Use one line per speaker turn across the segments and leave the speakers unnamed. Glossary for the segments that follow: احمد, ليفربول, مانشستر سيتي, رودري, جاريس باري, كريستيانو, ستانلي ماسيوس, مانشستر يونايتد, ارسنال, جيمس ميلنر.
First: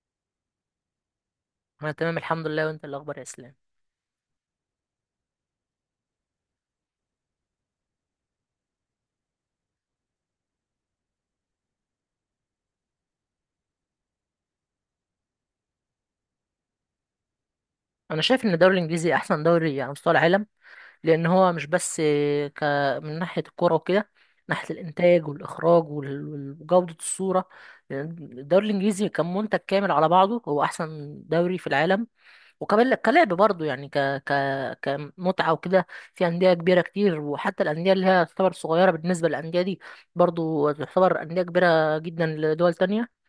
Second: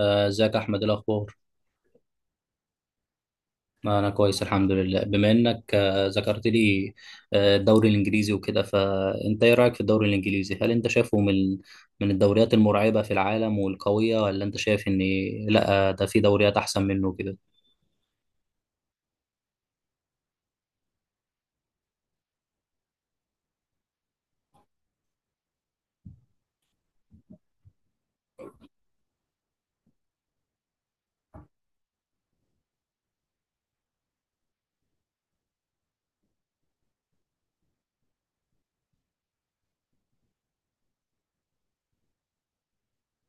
ازيك يا احمد، إيه الاخبار؟
انا تمام الحمد لله، وانت إيه الاخبار يا اسلام؟
انا كويس الحمد لله، بما انك ذكرت لي الدوري الانجليزي وكده. فانت ايه رايك في الدوري الانجليزي؟ هل انت شايفه من الدوريات المرعبه في العالم والقويه، ولا انت شايف ان لا، ده في دوريات احسن منه كده؟
انا شايف ان الدوري الانجليزي احسن دوري على مستوى العالم، لان هو مش بس ك من ناحيه الكوره وكده، ناحيه الانتاج والاخراج وجوده الصوره. لأن الدوري الانجليزي كمنتج كامل على بعضه هو احسن دوري في العالم. وكمان كلعب برضه يعني ك ك كمتعه وكده. في انديه كبيره كتير، وحتى الانديه اللي هي تعتبر صغيره بالنسبه للانديه دي برضه تعتبر انديه كبيره جدا لدول تانية.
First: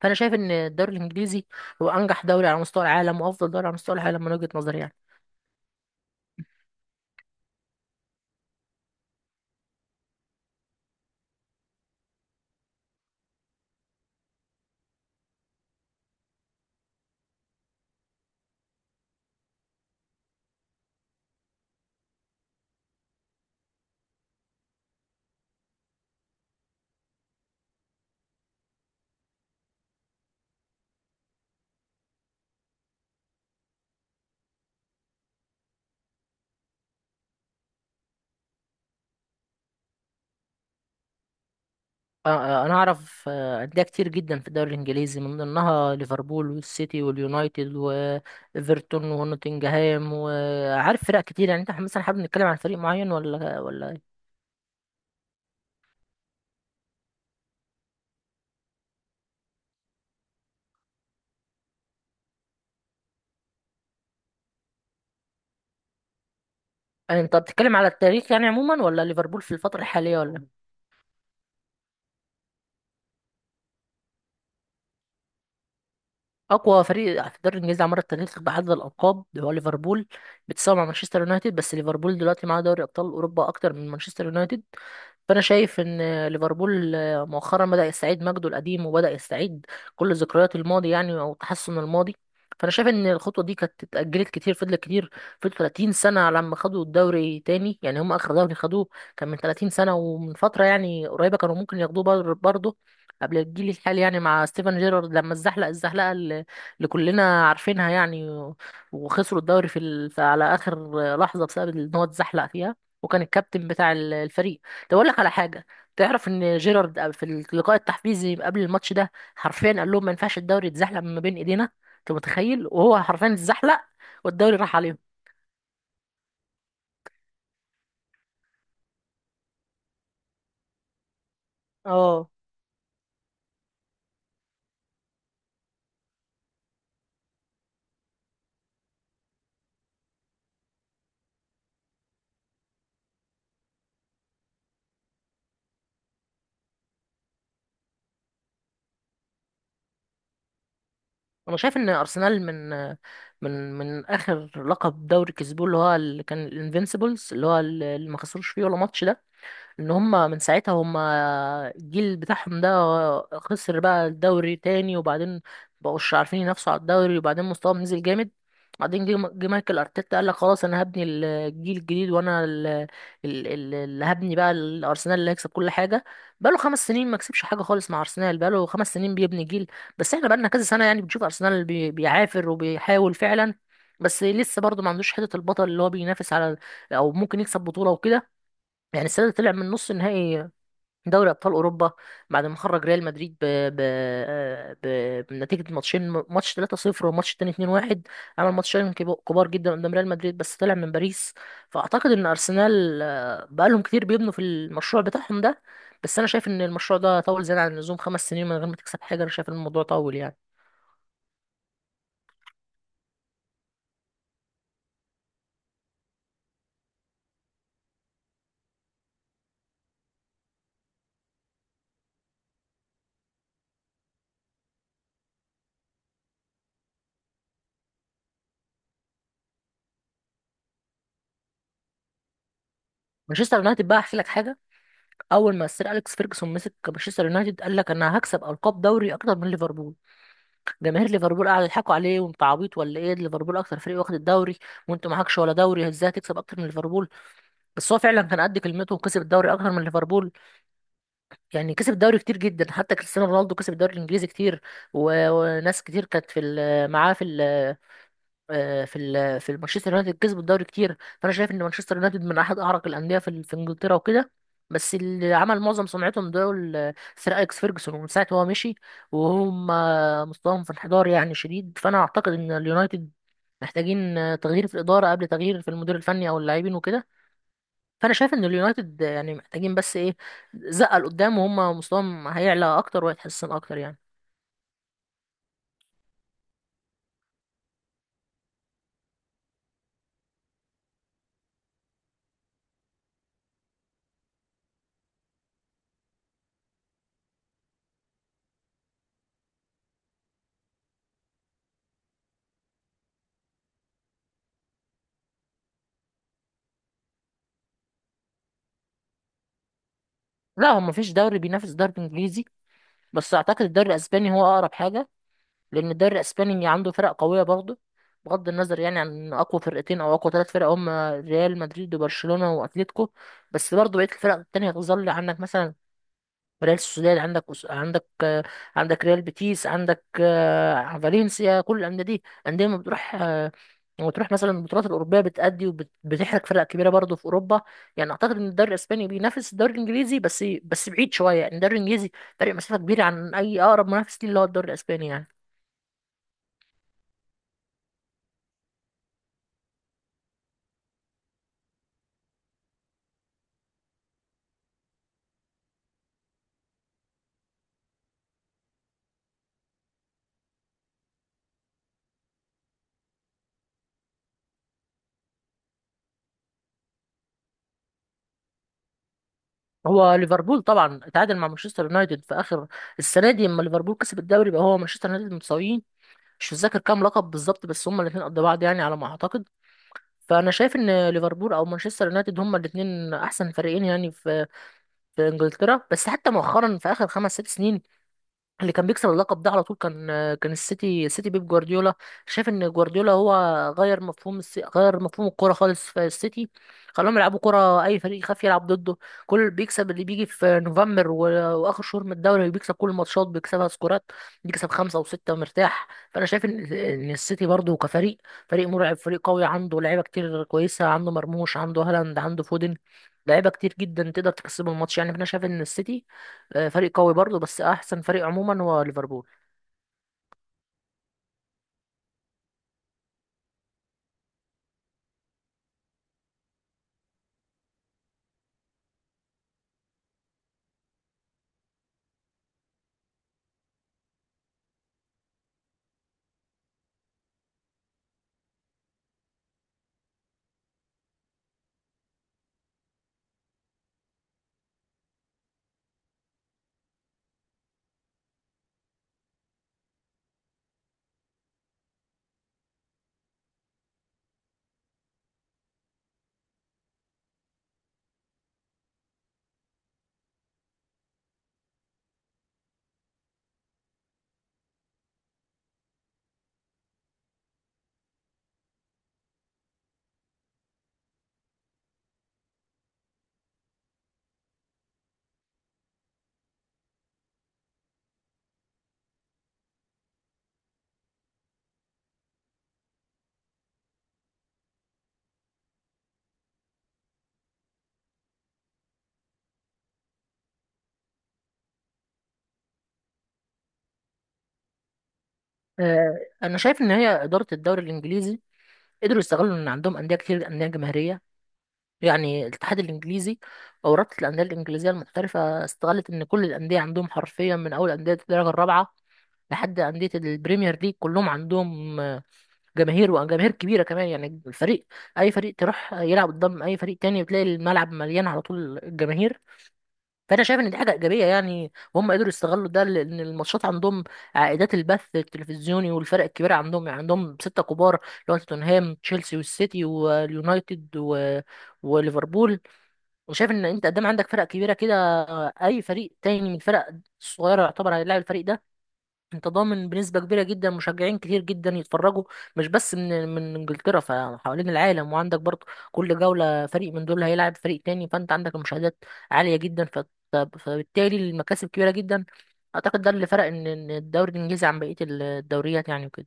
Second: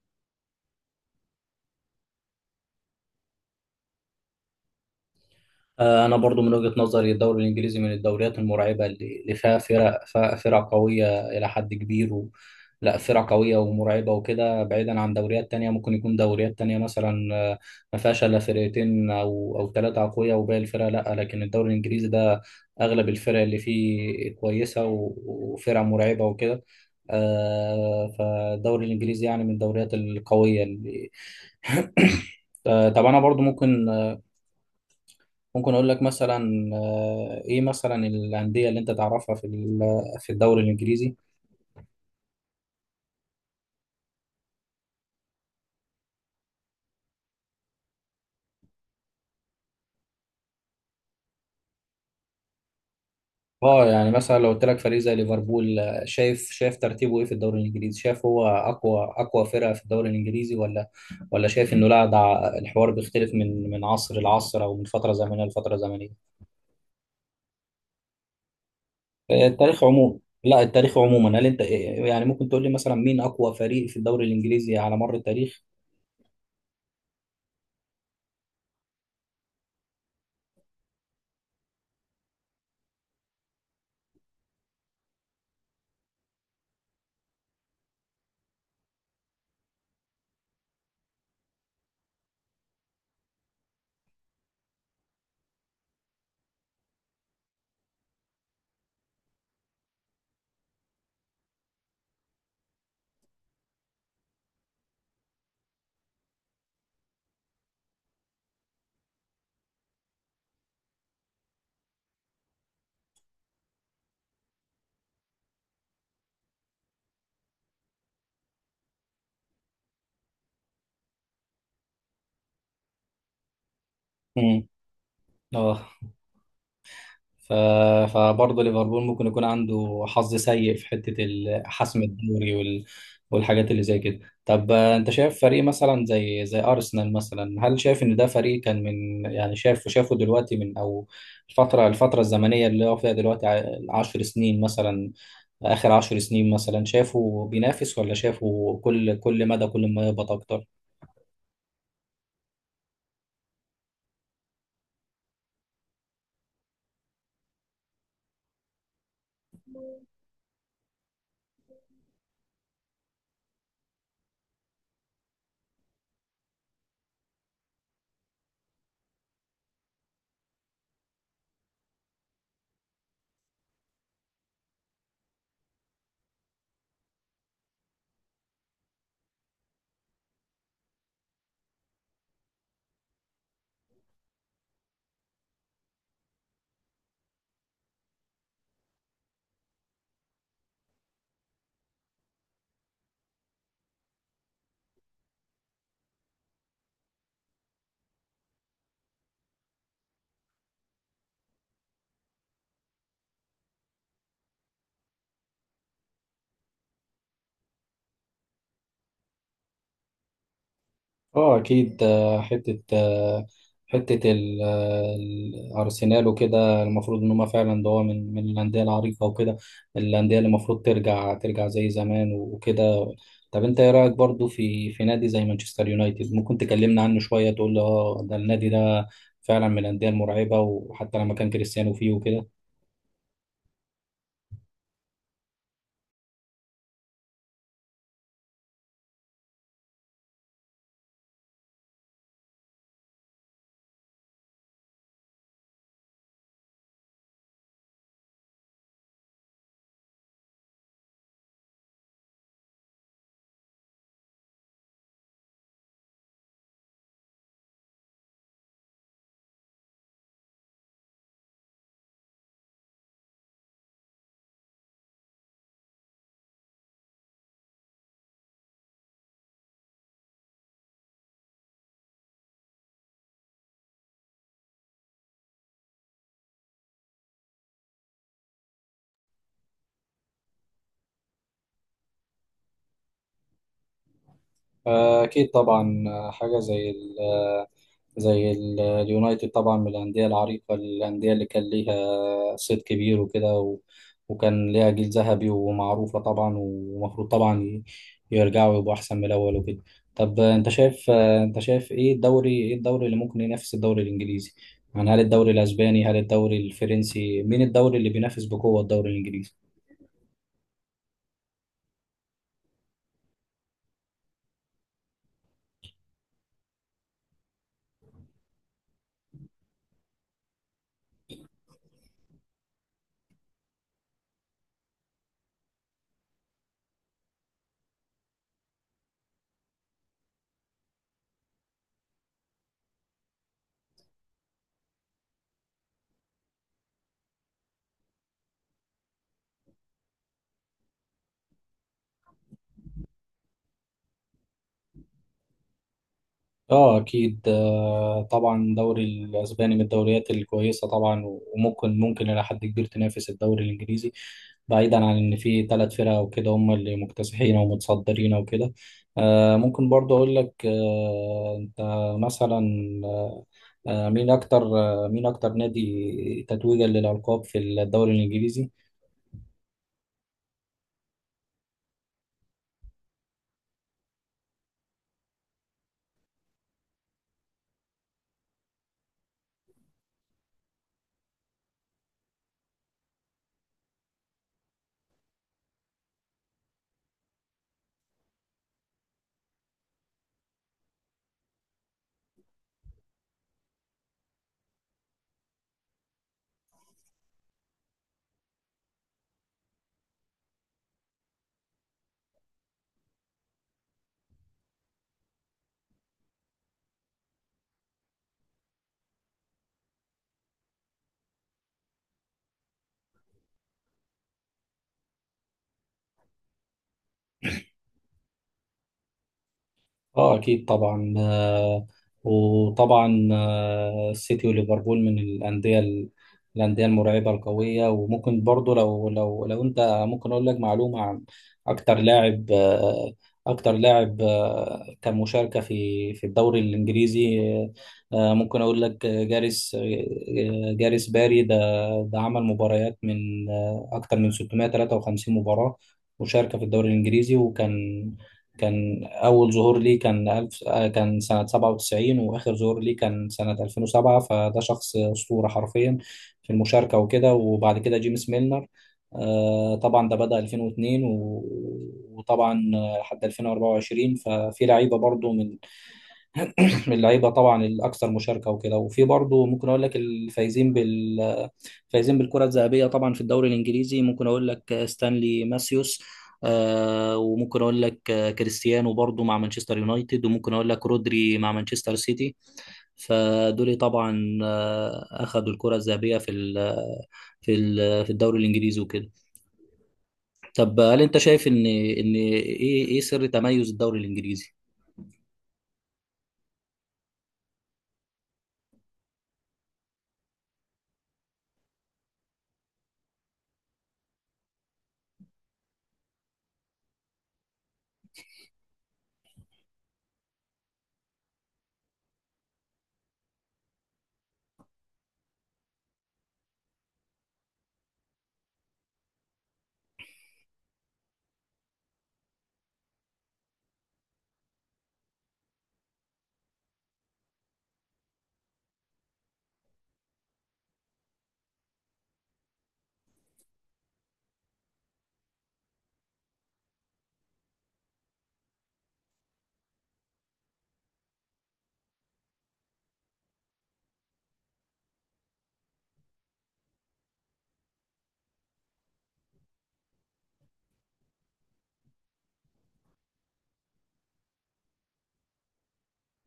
فانا شايف ان الدوري الانجليزي هو انجح دوري على مستوى العالم وافضل دوري على مستوى العالم من وجهة نظري يعني.
انا برضو من وجهه نظري الدوري الانجليزي من الدوريات المرعبه اللي فيها فرق قويه الى حد كبير. لا، فرقة قوية ومرعبة وكده، بعيدا عن دوريات تانية. ممكن يكون دوريات تانية مثلا ما فيهاش إلا فرقتين أو ثلاثة أقوياء وباقي الفرق لا، لكن الدوري الإنجليزي ده أغلب الفرق اللي فيه كويسة وفرق مرعبة وكده. فالدوري الإنجليزي يعني من الدوريات القوية اللي طب أنا برضو ممكن، ممكن أقول لك مثلا، إيه مثلا الأندية اللي أنت تعرفها في الدوري الإنجليزي؟
انا اعرف انديه كتير جدا في الدوري الانجليزي، من ضمنها ليفربول والسيتي واليونايتد وايفرتون ونوتنجهام وعارف فرق كتير، يعني انت مثلا حابب نتكلم عن فريق معين ولا
اه،
ولا
يعني
إيه؟
مثلا لو قلت لك فريق زي ليفربول، شايف ترتيبه ايه في الدوري الانجليزي؟ شايف هو اقوى فرقه في الدوري الانجليزي، ولا شايف انه لا، ده الحوار بيختلف من عصر لعصر، او من فتره زمنيه لفتره زمنيه؟
يعني انت بتتكلم على التاريخ يعني عموما، ولا ليفربول في الفتره
التاريخ عموما.
الحاليه ولا؟
لا، التاريخ عموما. هل انت يعني ممكن تقول لي مثلا، مين اقوى فريق في الدوري الانجليزي على مر التاريخ؟
اقوى فريق في الدوري الانجليزي على مر التاريخ بعدد الالقاب هو ليفربول، بيتساوي مع مانشستر يونايتد، بس ليفربول دلوقتي معاه دوري ابطال اوروبا اكتر من مانشستر يونايتد. فانا شايف ان ليفربول مؤخرا بدا يستعيد مجده القديم، وبدا يستعيد كل ذكريات الماضي يعني، او تحسن الماضي. فانا شايف ان الخطوه دي كانت اتاجلت كتير، فضلت كتير، فضلت 30 سنه على ما خدوا الدوري تاني، يعني هم اخر دوري خدوه كان من 30 سنه. ومن فتره يعني قريبه كانوا ممكن ياخدوه برضه، قبل الجيل الحالي، يعني مع ستيفن جيرارد لما اتزحلق الزحلقه اللي كلنا عارفينها يعني، وخسروا الدوري على اخر لحظه، بسبب ان هو اتزحلق فيها، وكان الكابتن بتاع الفريق. طب اقول لك على حاجه، تعرف ان جيرارد في اللقاء التحفيزي قبل الماتش ده حرفيا قال لهم ما ينفعش الدوري يتزحلق من ما بين ايدينا. انت متخيل؟ وهو حرفيا اتزحلق والدوري
امم
راح عليهم.
اه. ف... فبرضه ليفربول ممكن يكون عنده حظ سيء في حتة حسم
اه،
الدوري والحاجات اللي زي كده. طب انت شايف فريق مثلا زي ارسنال مثلا، هل شايف ان ده فريق كان من، يعني شايف شافه دلوقتي، من او الفترة الزمنية اللي هو فيها دلوقتي، 10 سنين مثلا، اخر 10 سنين مثلا، شافه بينافس، ولا شافه كل مدى، كل ما يهبط اكتر؟
انا شايف ان ارسنال من اخر لقب دوري كسبوه، اللي هو اللي كان الانفينسيبلز، اللي هو اللي ما خسروش فيه ولا ماتش ده، ان هم من ساعتها، هم الجيل بتاعهم ده خسر بقى الدوري تاني، وبعدين مبقوش عارفين ينافسوا على الدوري، وبعدين مستواهم نزل جامد. بعدين جه مايكل ارتيتا قال لك خلاص انا هبني الجيل الجديد، وانا اللي هبني بقى الارسنال اللي هيكسب كل حاجه. بقاله 5 سنين ما كسبش حاجه خالص مع ارسنال، بقاله 5 سنين بيبني جيل. بس احنا بقالنا كذا سنه يعني بنشوف ارسنال بيعافر وبيحاول فعلا، بس لسه برضه ما عندوش حته البطل اللي هو بينافس على، او ممكن يكسب بطوله وكده. يعني السنة دي طلع من نص نهائي دوري أبطال أوروبا، بعد ما خرج ريال مدريد بنتيجة ماتشين، ماتش 3-0 والماتش التاني 2-1، عمل ماتشين كبار جدا قدام ريال مدريد، بس طلع من باريس. فأعتقد إن أرسنال بقالهم كتير بيبنوا في المشروع بتاعهم ده، بس أنا شايف إن المشروع ده طول زيادة عن اللزوم، 5 سنين من غير ما تكسب حاجة. أنا شايف إن الموضوع طول يعني.
اه اكيد. حته الارسنال وكده، المفروض ان هم فعلا، ده هو من الانديه العريقه وكده، الانديه اللي المفروض ترجع زي زمان وكده. طب انت ايه رايك برضو في نادي زي مانشستر يونايتد؟ ممكن تكلمنا عنه شويه، تقول لي اه، ده النادي ده فعلا من الانديه المرعبه، وحتى لما كان كريستيانو فيه وكده.
مانشستر يونايتد بقى، أحكي لك حاجة. أول ما السير أليكس فيرجسون مسك مانشستر يونايتد قال لك أنا هكسب ألقاب دوري أكتر من ليفربول، جماهير ليفربول قاعدة يضحكوا عليه، وانت عبيط ولا ايه، ليفربول اكتر فريق واخد الدوري وانت معكش ولا دوري، ازاي هتكسب اكتر من ليفربول؟ بس هو فعلا كان قد كلمته وكسب الدوري اكتر من ليفربول، يعني كسب الدوري كتير جدا. حتى كريستيانو رونالدو كسب الدوري الانجليزي كتير، وناس كتير كانت في معاه في في مانشستر يونايتد، كسب الدوري كتير. فانا شايف ان مانشستر يونايتد من احد اعرق الانديه في في انجلترا وكده. بس اللي عمل معظم سمعتهم دول سير اليكس فيرجسون، ومن ساعه هو مشي وهم مستواهم في انحدار يعني شديد. فانا اعتقد ان اليونايتد محتاجين تغيير في الاداره قبل تغيير في المدير الفني او اللاعبين وكده. فانا شايف ان اليونايتد يعني محتاجين بس ايه، زقه لقدام، وهم مستواهم هيعلى اكتر وهيتحسن اكتر يعني.
أكيد طبعا. حاجة زي اليونايتد طبعا من الأندية العريقة، الأندية اللي كان ليها صيت كبير وكده، وكان ليها جيل ذهبي ومعروفة طبعا، ومفروض طبعا يرجعوا يبقوا أحسن من الأول وكده. طب أنت شايف إيه الدوري اللي ممكن ينافس الدوري الإنجليزي؟ يعني هل الدوري الأسباني؟ هل الدوري الفرنسي؟ مين الدوري اللي بينافس بقوة الدوري الإنجليزي؟
لا، هو مفيش دوري بينافس الدوري الانجليزي، بس اعتقد الدوري الاسباني هو اقرب حاجه. لان الدوري الاسباني عنده فرق قويه برضه، بغض النظر يعني عن اقوى فرقتين او اقوى 3 فرق، هم ريال مدريد وبرشلونه واتليتيكو. بس برضه بقيه الفرق التانية هتظل، عندك مثلا ريال سوسيداد، عندك عندك عندك ريال بيتيس، عندك فالنسيا. كل الانديه دي انديه ما بتروح، لما تروح مثلا البطولات الاوروبيه بتأدي وبتحرق فرق كبيره برضه في اوروبا. يعني اعتقد ان الدوري الاسباني بينافس الدوري الانجليزي، بس بعيد شويه يعني، الدوري الانجليزي فرق مسافه كبيره عن اي اقرب منافس ليه اللي هو الدوري الاسباني يعني.
اه اكيد. طبعا الدوري الاسباني من الدوريات الكويسه طبعا، وممكن الى حد كبير تنافس الدوري الانجليزي، بعيدا عن ان في 3 فرق وكده هم اللي مكتسحين ومتصدرين وكده. ممكن برضو اقول لك، انت مثلا، مين اكتر نادي تتويجا للالقاب في الدوري الانجليزي؟
هو ليفربول طبعا، اتعادل مع مانشستر يونايتد في اخر السنه دي لما ليفربول كسب الدوري، يبقى هو مانشستر يونايتد متساويين. مش متذكر كام لقب بالظبط، بس هما الاثنين قد بعض يعني على ما اعتقد. فانا شايف ان ليفربول او مانشستر يونايتد هما الاثنين احسن فريقين يعني في انجلترا. بس حتى مؤخرا في اخر خمس ست سنين، اللي كان بيكسب اللقب ده على طول كان السيتي بيب جوارديولا. شايف ان جوارديولا هو غير مفهوم غير مفهوم الكوره خالص في السيتي، خلاهم يلعبوا كوره اي فريق يخاف يلعب ضده. كل بيكسب اللي بيجي في نوفمبر واخر شهور من الدوري بيكسب كل الماتشات، بيكسبها سكورات، بيكسب خمسه وسته مرتاح. فانا شايف ان السيتي برضه كفريق، فريق مرعب، فريق قوي، عنده لعيبه كتير كويسه، عنده مرموش، عنده هالاند، عنده فودن، لعيبه كتير جدا تقدر تكسبه الماتش يعني. فانا شايف ان السيتي فريق قوي برضه، بس احسن فريق عموما هو ليفربول.
اه اكيد طبعا. وطبعا السيتي وليفربول من الانديه المرعبه القويه. وممكن برضو لو انت، ممكن اقول لك معلومه عن اكتر لاعب آه، اكتر لاعب كان مشاركه في الدوري الانجليزي. ممكن اقول لك، جاريس باري، ده عمل مباريات من، اكتر من 653 مباراه مشاركه في الدوري الانجليزي، وكان أول ظهور ليه كان ألف آه، كان سنة 97، وآخر ظهور ليه كان سنة 2007. فده شخص أسطورة حرفيا في المشاركة وكده. وبعد كده جيمس ميلنر، طبعا ده بدأ 2002 وطبعا لحد 2024. ففي لعيبة برضو من اللعيبه طبعا الاكثر مشاركه وكده. وفي برضه ممكن اقول لك الفايزين بال فايزين بالكره الذهبيه طبعا في الدوري الانجليزي. ممكن اقول لك ستانلي ماسيوس، وممكن اقول لك كريستيانو برضه مع مانشستر يونايتد، وممكن اقول لك رودري مع مانشستر سيتي. فدول طبعا اخذوا الكره الذهبيه في الدوري الانجليزي وكده. طب هل انت شايف ان ايه سر تميز الدوري الانجليزي؟
آه، انا شايف ان هي اداره الدوري الانجليزي قدروا يستغلوا ان عندهم انديه كتير، انديه جماهيريه. يعني الاتحاد الانجليزي، او رابطه الانديه الانجليزيه المحترفه، استغلت ان كل الانديه عندهم حرفيا من اول انديه الدرجه الرابعه لحد أندية البريمير ليج كلهم عندهم جماهير، وجماهير كبيرة كمان يعني. الفريق، أي فريق تروح يلعب قدام أي فريق تاني بتلاقي الملعب مليان على طول الجماهير. فانا شايف ان دي حاجه ايجابيه يعني، وهم قدروا يستغلوا ده، لان الماتشات عندهم عائدات البث التلفزيوني، والفرق الكبيره عندهم يعني عندهم سته كبار، اللي هو توتنهام، تشيلسي، والسيتي، واليونايتد، وليفربول. وشايف ان انت قدام عندك فرق كبيره كده، اي فريق تاني من الفرق الصغيره يعتبر هيلاعب الفريق ده، انت ضامن بنسبة كبيرة جدا مشجعين كتير جدا يتفرجوا، مش بس من انجلترا، فحوالين العالم. وعندك برضه كل جولة فريق من دول هيلعب فريق تاني، فانت عندك المشاهدات عالية جدا، فبالتالي المكاسب كبيرة جدا. اعتقد ده اللي فرق ان الدوري الانجليزي عن بقية الدوريات يعني وكده.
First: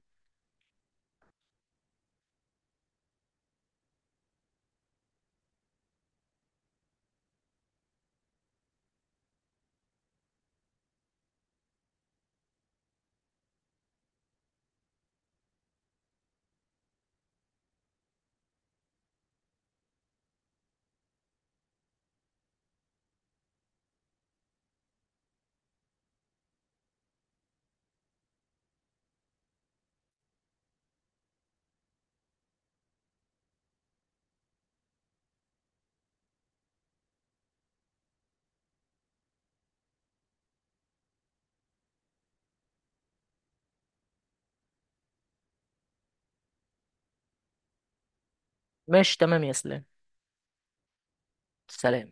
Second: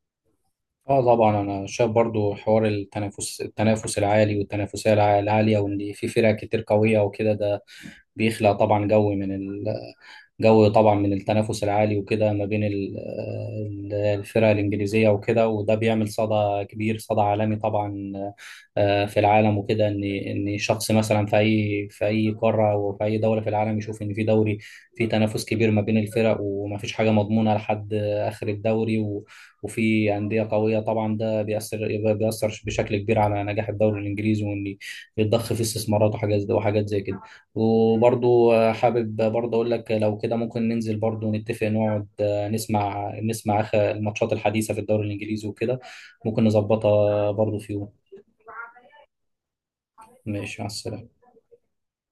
اه طبعا. انا شايف برضو حوار التنافس العالي، والتنافسيه العاليه، وان في فرق كتير قويه وكده، ده بيخلق طبعا جو طبعا من التنافس العالي وكده ما بين الفرق الانجليزيه وكده. وده بيعمل صدى كبير، صدى عالمي طبعا، في العالم وكده، ان شخص مثلا في اي قاره، وفي اي دوله في العالم، يشوف ان في دوري، في تنافس كبير ما بين الفرق، وما فيش حاجه مضمونه لحد اخر الدوري، وفي أندية قوية طبعا. ده بيأثر بشكل كبير على نجاح الدوري الإنجليزي، وإن يتضخ فيه استثمارات وحاجات زي، وحاجات زي كده. وبرضو حابب برضو أقول لك لو كده، ممكن ننزل برضو نتفق، نقعد نسمع آخر الماتشات الحديثة في الدوري الإنجليزي وكده. ممكن نظبطها برضو في يوم.
ماشي تمام يا اسلام.
ماشي، مع السلامة.
سلام.